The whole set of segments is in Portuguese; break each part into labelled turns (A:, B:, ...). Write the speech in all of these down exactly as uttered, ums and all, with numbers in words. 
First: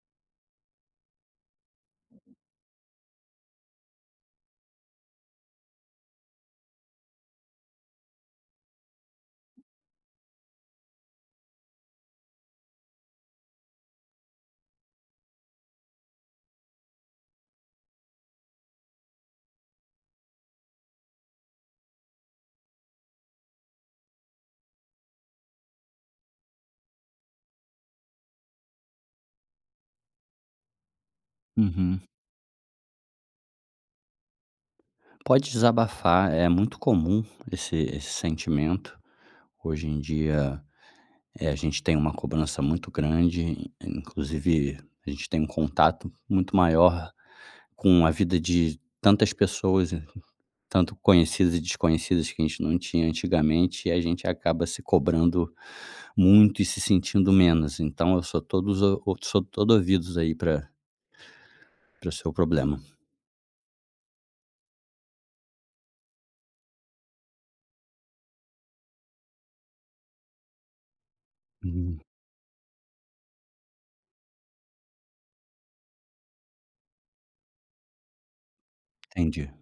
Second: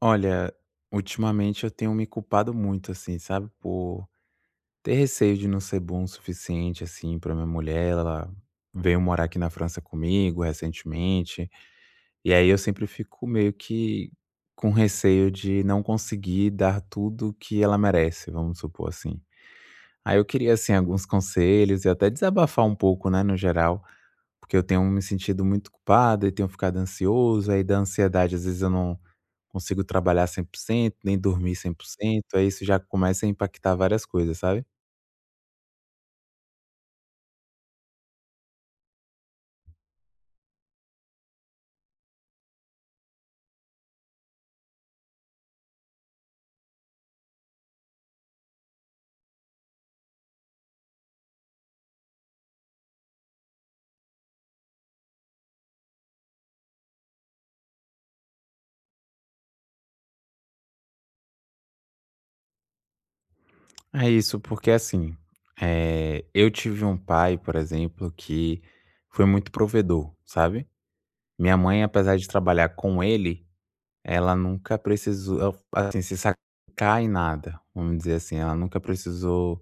A: Olha, ultimamente eu tenho me culpado muito, assim, sabe, por ter receio de não ser bom o suficiente, assim, pra minha mulher, ela veio morar aqui na França comigo, recentemente, e aí eu sempre fico meio que com receio de não conseguir dar tudo o que ela merece vamos supor assim. Aí eu queria assim, alguns conselhos e até desabafar um pouco, né, no geral, porque eu tenho me sentido muito ocupado e tenho ficado ansioso aí da ansiedade, às vezes, eu não consigo trabalhar cem por cento, nem dormir cem por
B: Uhum.
A: cento aí isso já começa a impactar várias coisas, sabe?
B: Pode desabafar, é muito comum esse esse sentimento, hoje em dia, eh, a gente tem uma cobrança muito grande, in inclusive a gente tem um contato muito maior com a vida de tantas pessoas e co tanto conhecidas e desconhecidas que a gente não tinha antigamente, e a gente acaba se cobrando muito e se sentindo menos, então eu sou todos o sou todo ouvidos aí pra para o seu problema.
A: É isso, porque assim, eh, eu tive um pai, por exemplo, que foi muito provedor, sabe. Minha mãe,
B: Uhum.
A: apesar de trabalhar com ele, ela nunca precisou al assim, se [unintelligible] em nada, vamos dizer assim. Ela nunca
B: Entendi.
A: precisou,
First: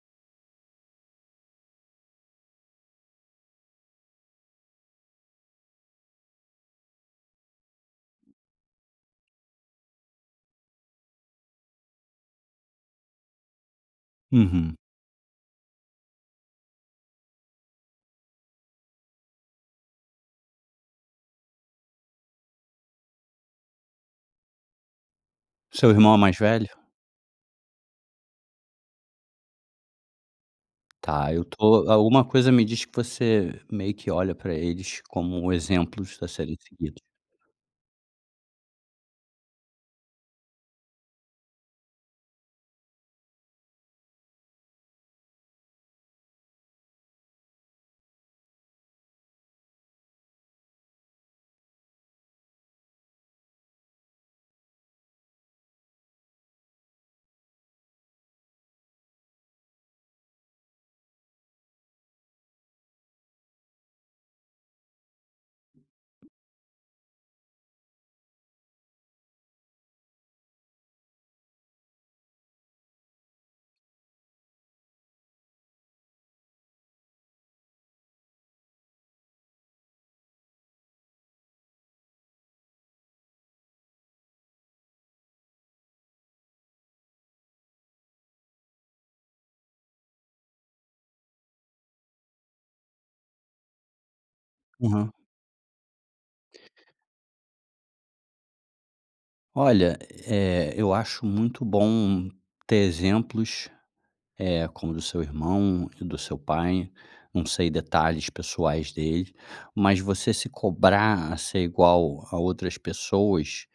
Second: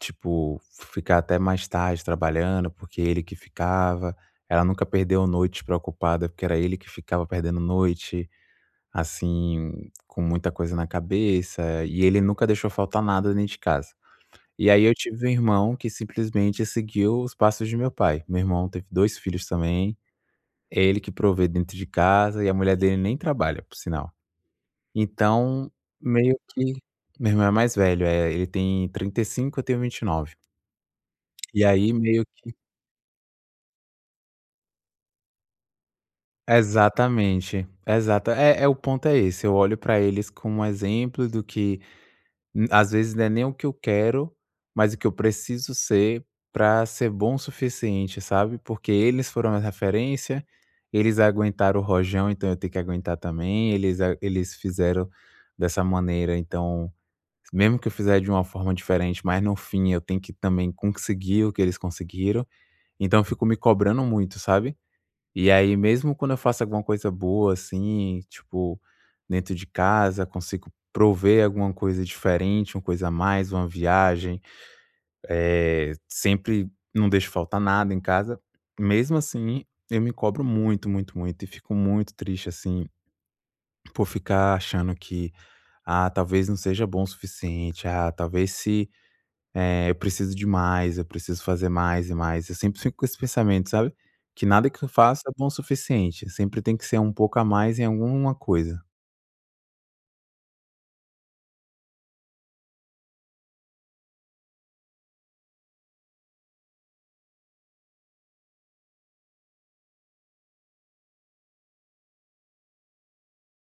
A: tipo, ficar até mais tarde trabalhando, porque ele que ficava. Ela nunca perdeu noite preocupada, porque era ele que ficava perdendo noite, assim, com muita coisa na cabeça. E ele nunca deixou faltar nada dentro de casa. E
B: Uhum.
A: aí eu tive um irmão que simplesmente seguiu os passos de meu pai. Meu irmão teve dois filhos também. É ele que provê dentro de casa, e a mulher dele nem trabalha, por sinal. Então,
B: Seu irmão é mais
A: meio
B: velho?
A: que meu irmão é mais velho, é. Ele tem trinta e cinco, eu tenho vinte e nove.
B: Tá, eu
A: E
B: estou
A: aí
B: alguma
A: meio
B: coisa
A: que
B: me diz que você meio que olha para eles como exemplos a serem seguidos.
A: Exatamente. Exata é é o ponto é esse, eu olho para eles como exemplos do que m às vezes não é nem o que eu quero, mas o que eu preciso ser para ser bom o suficiente, sabe, porque eles foram uma referência. Eles aguentaram o rojão, então eu tenho que aguentar também. Eles a eles fizeram dessa maneira, então, memo que eu fizer de uma forma diferente, mas no fim eu tenho que também conseguir o que eles conseguiram. Então eu fico me cobrando muito, sabe. E aí, mesmo quando eu faço alguma coisa boa, assim, tipo, dentro de casa, consigo prover alguma coisa diferente, uma coisa a mais, uma viagem, eh, sempre não deixo faltar nada em casa. Mesmo assim, eu me cobro muito, muito, muito, e fico muito triste, assim, por ficar achando que: "Ah, talvez não seja bom o suficiente. Ah, talvez se eh, eu preciso de mais. Eu preciso fazer mais e mais". Eu sempre fico com esse pensamento, sabe. Que nada que eu
B: Aham.
A: faça é bom o suficiente, sempre tem que ser um pouco a mais em alguma coisa.
B: Olha, eh, eu acho muito bom ter exemplos, eh, como do seu irmão e do seu pai. Não sei detalhes pessoais deles, mas você se cobrar a ser igual a outras pessoas,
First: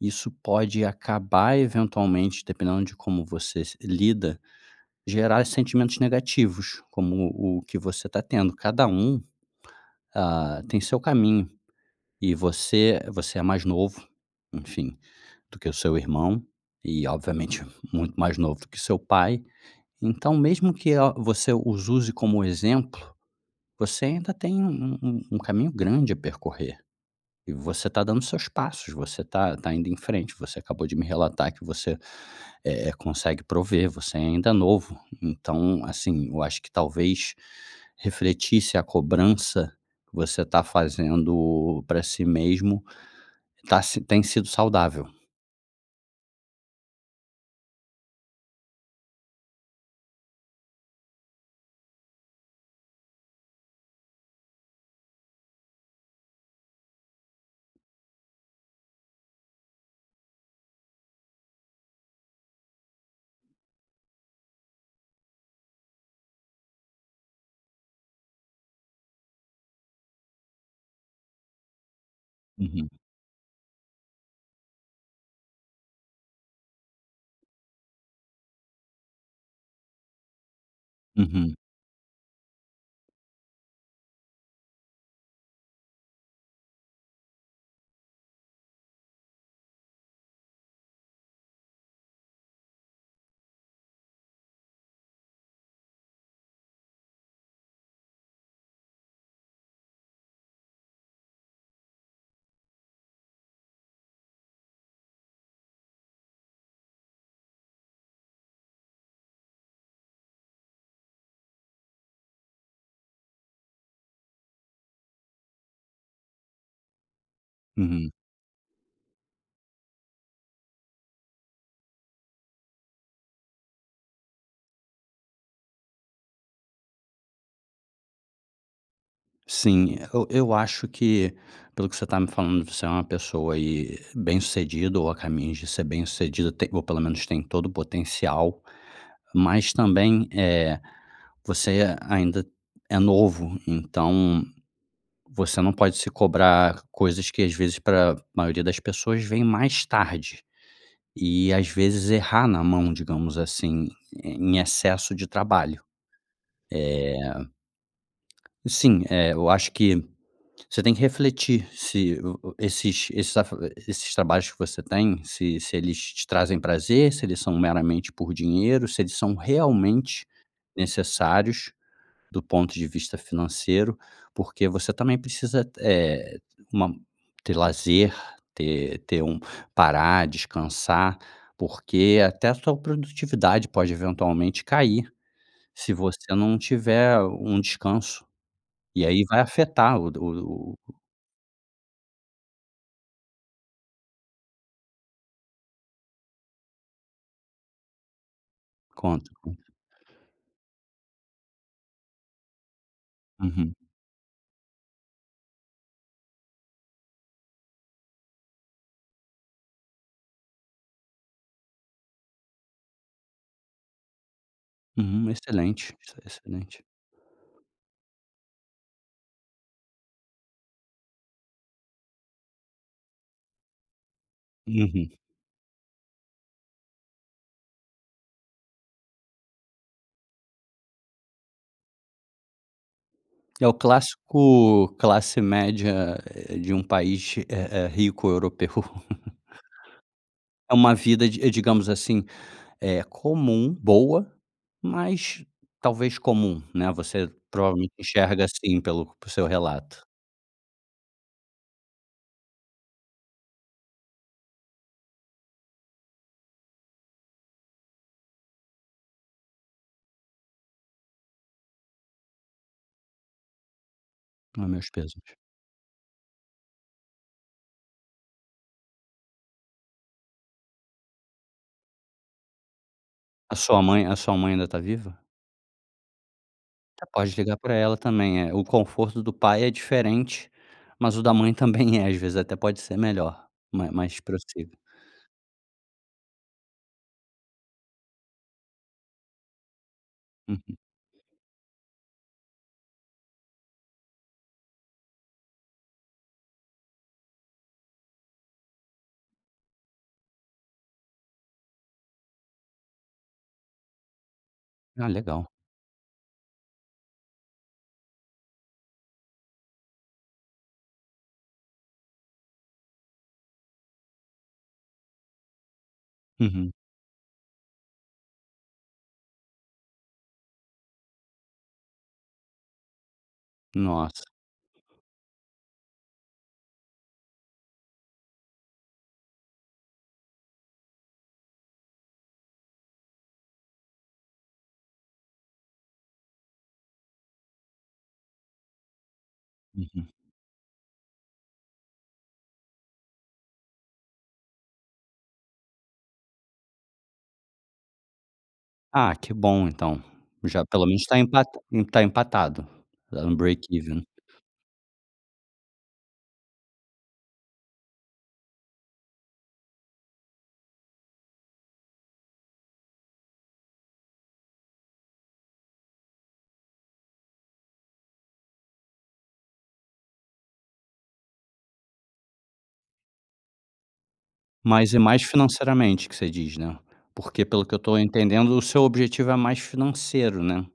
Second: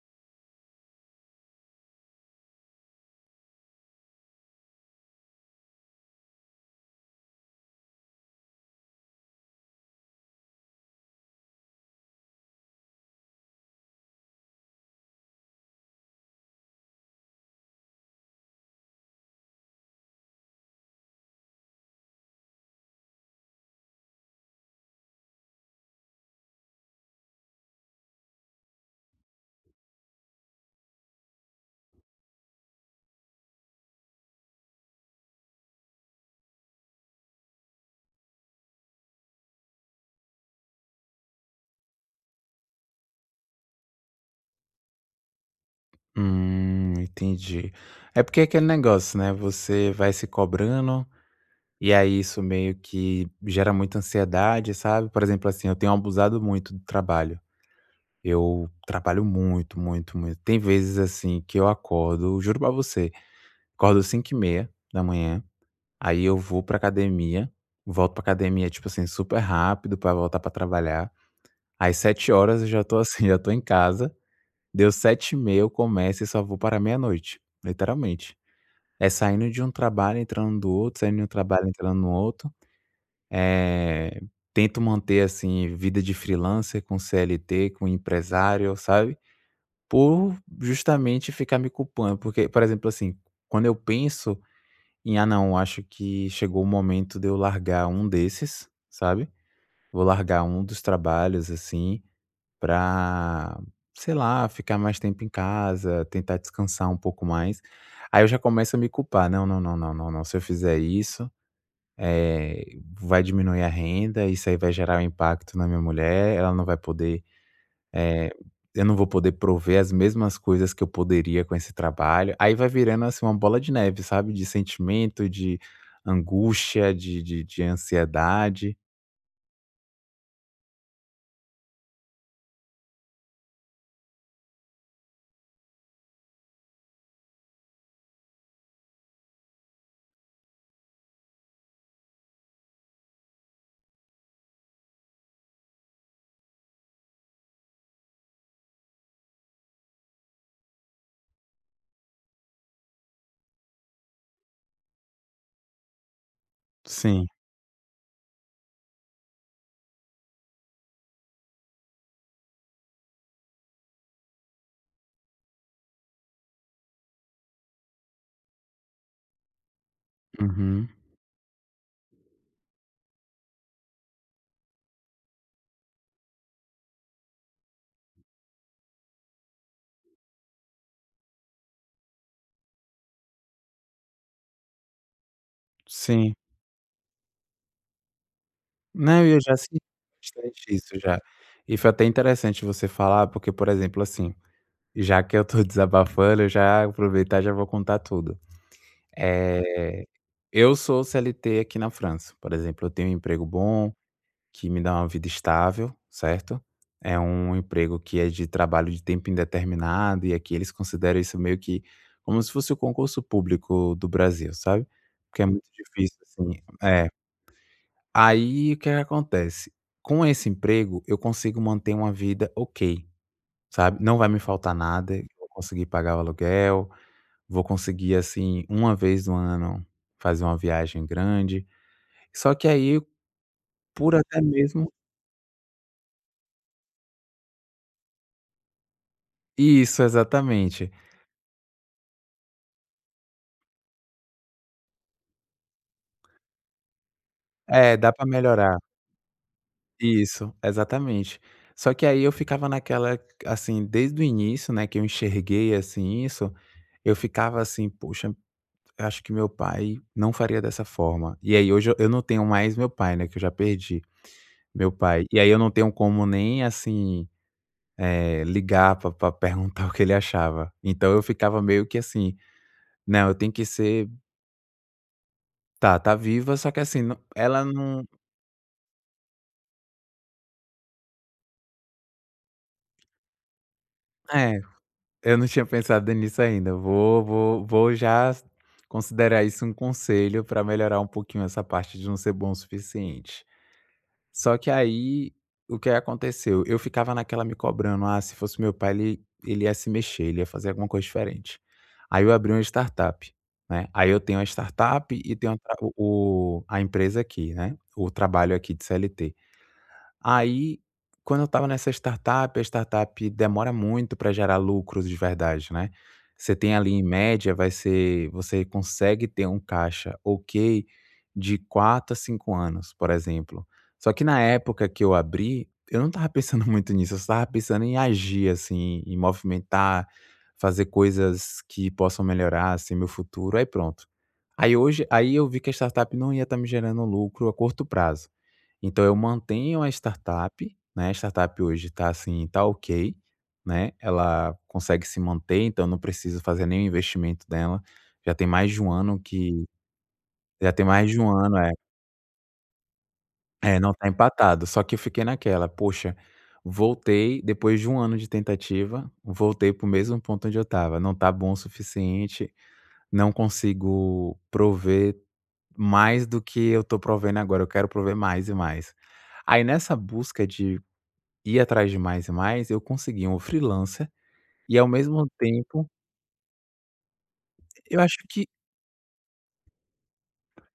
B: isso pode acabar eventualmente, dependendo de como você se, lida, gerar sentimentos negativos, como o que você está tendo. Cada um, ah, tem seu caminho, e você você é mais novo, enfim, do que o seu irmão e obviamente muito mais novo do que o seu pai. Então, mesmo que a, você os use como exemplo, você ainda tem um um um um caminho grande a percorrer, e você está dando os seus passos, você tá tá indo em frente. Você acabou de me relatar que você, eh, consegue prover, você ainda é novo. Então, assim, eu acho que talvez refletisse a cobrança que você está fazendo para si mesmo, está se tem sido saudável.
A: Hum, entendi. É porque aquele negócio, né, você vai se cobrando, e aí isso meio que gera muita ansiedade, sabe. Por exemplo, assim, eu tenho abusado muito do trabalho. Eu trabalho muito, muito, muito. Tem vezes, assim, que eu acordo, juro pra você, acordo cinco e meia da manhã, aí eu vou pra academia. Volto para academia, tipo assim, super rápido, pra voltar pra trabalhar. Aí sete, eu já
B: Uhum.
A: estou assim, já estou em casa. Deu sete e meia, eu começo e só vou parar meia-noite, literalmente. É saindo de um trabalho, entrando do outro, saindo de um
B: Uhum.
A: trabalho, entrando no oto. Eh, tento manter, assim, vida de freelancer, com CLT, com empresário, sabe. Por justamente ficar me culpando, porque por exemplo, assim, quando eu penso em: "Ah, não, eu acho que chegou o momento de eu largar um desses, sabe. Vou largar um dos trabalhos, assim, pra, sei lá, ficar mais tempo em casa, tentar descansar um pouco mais". Aí eu já começo a me culpar: "Não, não, não, não, se eu fizer isso, eh, vai diminuir a renda. Isso aí vai gerar um impacto na minha mulher. Ela não vai poder,
B: Uhum.
A: eh eu não vou poder prover as mesmas coisas que eu poderia com esse trabalho". Aí vai virando, assim, uma bola de neve, sabe, de sentimento, de angústia, de de de ansiedade.
B: Sim, e eu eu acho que, pelo que você tá me falando, você é uma pessoa e bem-sucedido ou a caminhos de ser bem-sucedido, ou pelo menos tem todo o potencial, mas também, eh, você a ainda é novo, então você não pode se cobrar coisas que às vezes pra maioria das pessoas vem mais tarde e, às vezes, errar na mão, digamos assim, em excesso de trabalho, eh
A: Sim.
B: Sim, é. Eu acho que você tem que refletir se o o esses esses afa esses trabalhos que você tem, se se eles te trazem prazer, se eles são meramente por dinheiro, se eles são realmente
A: Uhum.
B: necessários do ponto de vista financeiro. Porque você também precisa t eh, uma ter lazer, ter ter um parar, descansar, porque até a sua produtividade pode eventualmente cair se você
A: Sim.
B: não tiver um descanso. E aí
A: Né, e eu
B: vai
A: já senti
B: afetar o do
A: bastante
B: o o
A: isso já e foi até interessante você falar, porque, por exemplo, assim, já que eu tô desabafando, eu já aproveitar e já vou contar tudo.
B: Conta, conta.
A: Eh, eu sou o CLT, aqui na França, por exemplo, eu tenho um emprego
B: Uhum.
A: bom, que me dá uma vida estável, certo, é um emprego que é de trabalho de tempo indeterminado. E aqui eles consideram isso meio que como se fosse o concurso público do Brasil, sabe,
B: Uhum,
A: que é muito
B: excelente, exce
A: difícil assim
B: excelente.
A: é. Aí o que que acontece com esse emprego, eu consigo manter uma vida ok, sabe, não vai me faltar
B: Uhum.
A: nada. Vou conseguir pagar o aluguel, vou conseguir, assim, uma vez no ano, fazer uma viagem grande. Só que aí
B: É o
A: por até mesmo
B: clássico classe média, eh, de um país eh eh rico europeu.
A: Isso
B: É
A: exatamente.
B: uma vida de digamos assim, é comum, boa, mas talvez comum, né. Você provavelmente
A: É, dá para
B: enxerga
A: melhorar.
B: assim pelo por seu relato.
A: Isso, exatamente. Só que aí eu ficava naquela assim desde o início, né, que eu enxerguei, assim, isso eu ficava assim, poxa, "Acho que meu pai não faria dessa forma". E aí hoje eu não tenho mais meu pai, né, que eu já perdi
B: A meus
A: meu pai,
B: pêsames.
A: e aí eu não tenho como nem assim, eh, ligar pra pra perguntar o que ele achava. Então, eu ficava meio que assim, né, eu tenho
B: A
A: que
B: sua mãe
A: ser
B: a sua mãe ainda tá viva?
A: Tá, tá viva. Só que assim
B: Pode ligar
A: ela
B: para ela
A: não
B: também é o conforto do pai é diferente, mas o da mãe também é. Às vezes até pode ser melhor, ma mais
A: É,
B: possível.
A: eu não tinha pensado nisso ainda. Vou vou vou já considerar isso um conselho para
B: Uhum.
A: melhorar um pouquinho essa parte de não ser bom o suficiente. Só que aí o que aconteceu, eu ficava naquela me cobrando: “Ah, se fosse o meu pai, ele ele ia se mexer, ele ia fazer alguma coisa diferente.”. Aí eu abri uma startup, né? Aí eu tenho uma
B: Ah,
A: startup e
B: legal.
A: tenho o tra o o a empresa aqui, né, o trabalho aqui de CLT. Aí, quando eu estava nessa startup, a startup demora muito para gerar lucros de verdade, né? Você
B: Uhum.
A: tem ali, em média, vai ser você consegue ter um caixa ok de quatro a cinco anos, por exemplo. Só que
B: Nossa.
A: na época que eu abri, eu não estava pensando muito nisso. Eu só estava pensando em agir, assim, em movimentar, fazer coisas que possam melhorar, assim, meu futuro, aí pronto. Aí hoje aí eu vi que a startup não ia estar me gerando lucro a curto prazo. Então, eu mantenho uma
B: Uhum.
A: startup, né? A startup hoje tá assim, tá ok, né? Ela consegue se manter, então não precisa fazer nenhum investimento dela. Já tem mais de um
B: Ah,
A: ano
B: que
A: que
B: bom, então já
A: já
B: pelo
A: tem
B: menos
A: mais
B: está
A: de um ano,
B: empata
A: é
B: está empatado, deram um break
A: É, não
B: even.
A: está empatado. Só que eu fiquei naquela: poxa, voltei depois de um ano de tentativa, voltei para o mesmo ponto onde eu estava, não tá bom o suficiente. Não consigo prover mais do que eu estou provendo agora, eu quero prover mais e mais. Aí nessa busca de ir atrás de mais e mais, eu consegui um freelancer e, ao
B: Mas é mais
A: mesmo tempo
B: financeiramente que você diz, né. Porque, pelo que eu estou
A: Eu acho que
B: entendendo, o seu objetivo é mais financeiro, né.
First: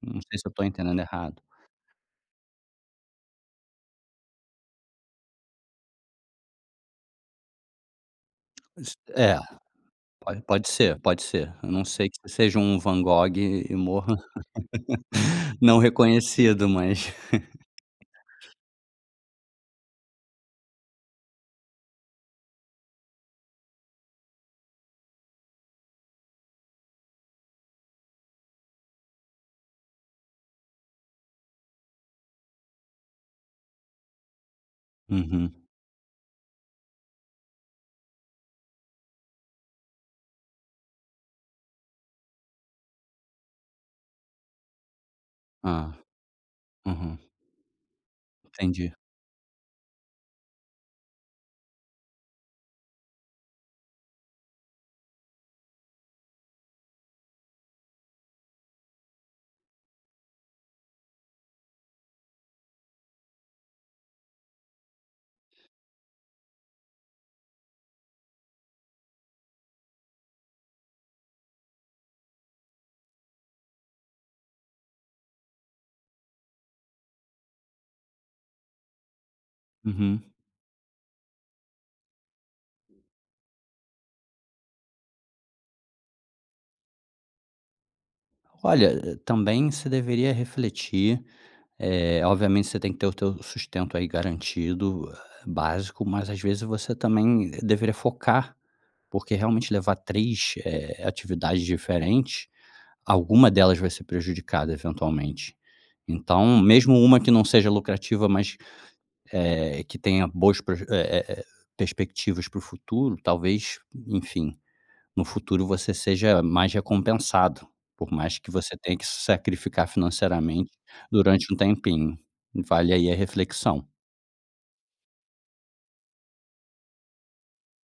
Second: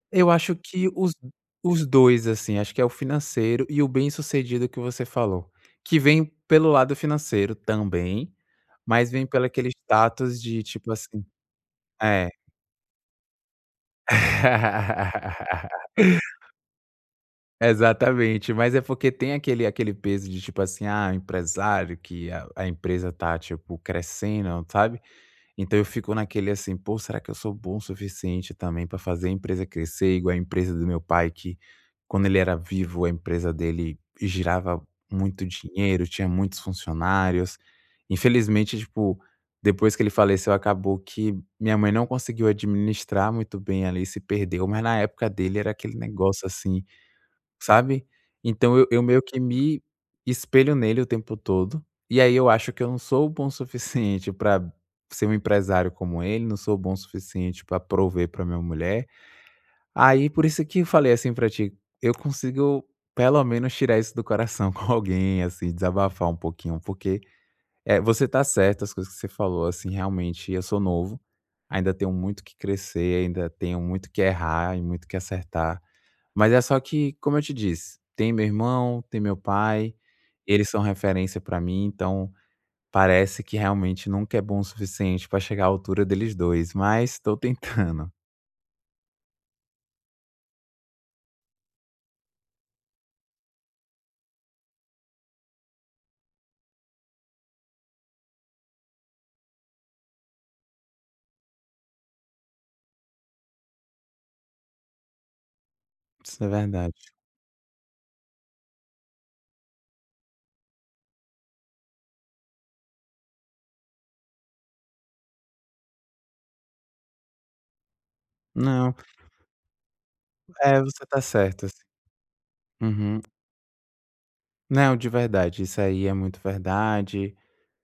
B: Não
A: Eu
B: sei se eu
A: acho
B: estou
A: que
B: entendendo
A: os
B: errado.
A: os dois assim, acho que é o financeiro e o bem-sucedido que você falou, que vem pelo lado financeiro também,
B: Se
A: mas vem
B: é
A: pelo aquele status
B: po
A: de
B: pode
A: tipo
B: ser, pode
A: assim
B: ser. Ah não ser que
A: é.
B: você seja um Van Gogh e morra. não reconhecido, mas.
A: Exatamente, mas é porque tem aquele aquele peso de tipo assim: “Ah, o empresário que a empresa está crescendo, sabe?”. Então eu fico naquele assim: pô, será que eu sou bom o suficiente também para fazer a empresa crescer igual a empresa do meu pai, que quando ele era vivo a empresa dele girava muito
B: Uhum.
A: dinheiro, tinha muitos funcionários? Infelizmente, tipo, depois que ele faleceu, acabou que minha mãe não conseguiu administrar muito bem, ela se perdeu, mas na época dele era
B: Ah.
A: aquele negócio assim,
B: Uhum.
A: sabe? Então
B: Entendi.
A: eu meio que me espelho nele o tempo todo. E aí eu acho que eu não sou bom o suficiente pra ser um empresário como ele, não sou bom o suficiente pra prover pra minha mulher. Aí, por isso que eu falei assim pra ti, eu consigo pelo menos tirar isso do coração com alguém, assim desabafar um pouquinho, porque, eh, você está certo as coisas que você falou, assim realmente eu sou novo, ainda tenho muito o que crescer, ainda tenho muito o que errar e muito o que acertar. Mas é só que, como eu te disse, tem meu irmão, tem meu pai.
B: Uhum.
A: Eles são referência para mim. Então parece que realmente nunca é bom o suficiente para chegar à altura deles dois, mas estou tentando.
B: Olha, também você deveria refletir, eh, obviamente você tem que ter o teu sustento aí garantido básico, mas às vezes você também deveria focar, porque realmente levar três, eh, atividades diferentes, alguma delas vai ser prejudicada eventualmente.
A: Isso é
B: Então, mesmo
A: verdade.
B: uma que não seja lucrativa, mas é que tenha boas pro eh, eh, perspectivas para o futuro, talvez, enfim, no futuro, você seja mais recompensado, por mais que você
A: Não.
B: tenha que se sacrificar financeiramente
A: É, você está
B: durante um
A: certo assim.
B: tempinho. Vale aí a
A: Uhum.
B: reflexão.
A: Não de verdade. Isso aí é muito verdade.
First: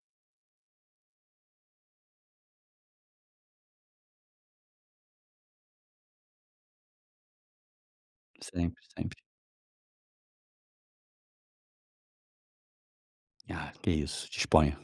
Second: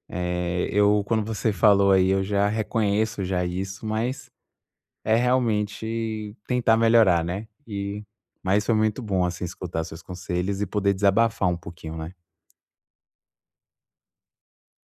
A: Eh eu quando você falou aí eu já reconheço já isso, mas é realmente tentar melhorar, né? E mas foi
B: Sempre,
A: muito
B: sempre.
A: bom assim escutar seus conselhos e poder desabafar um pouquinho, né?
B: Ah, que isso disponha.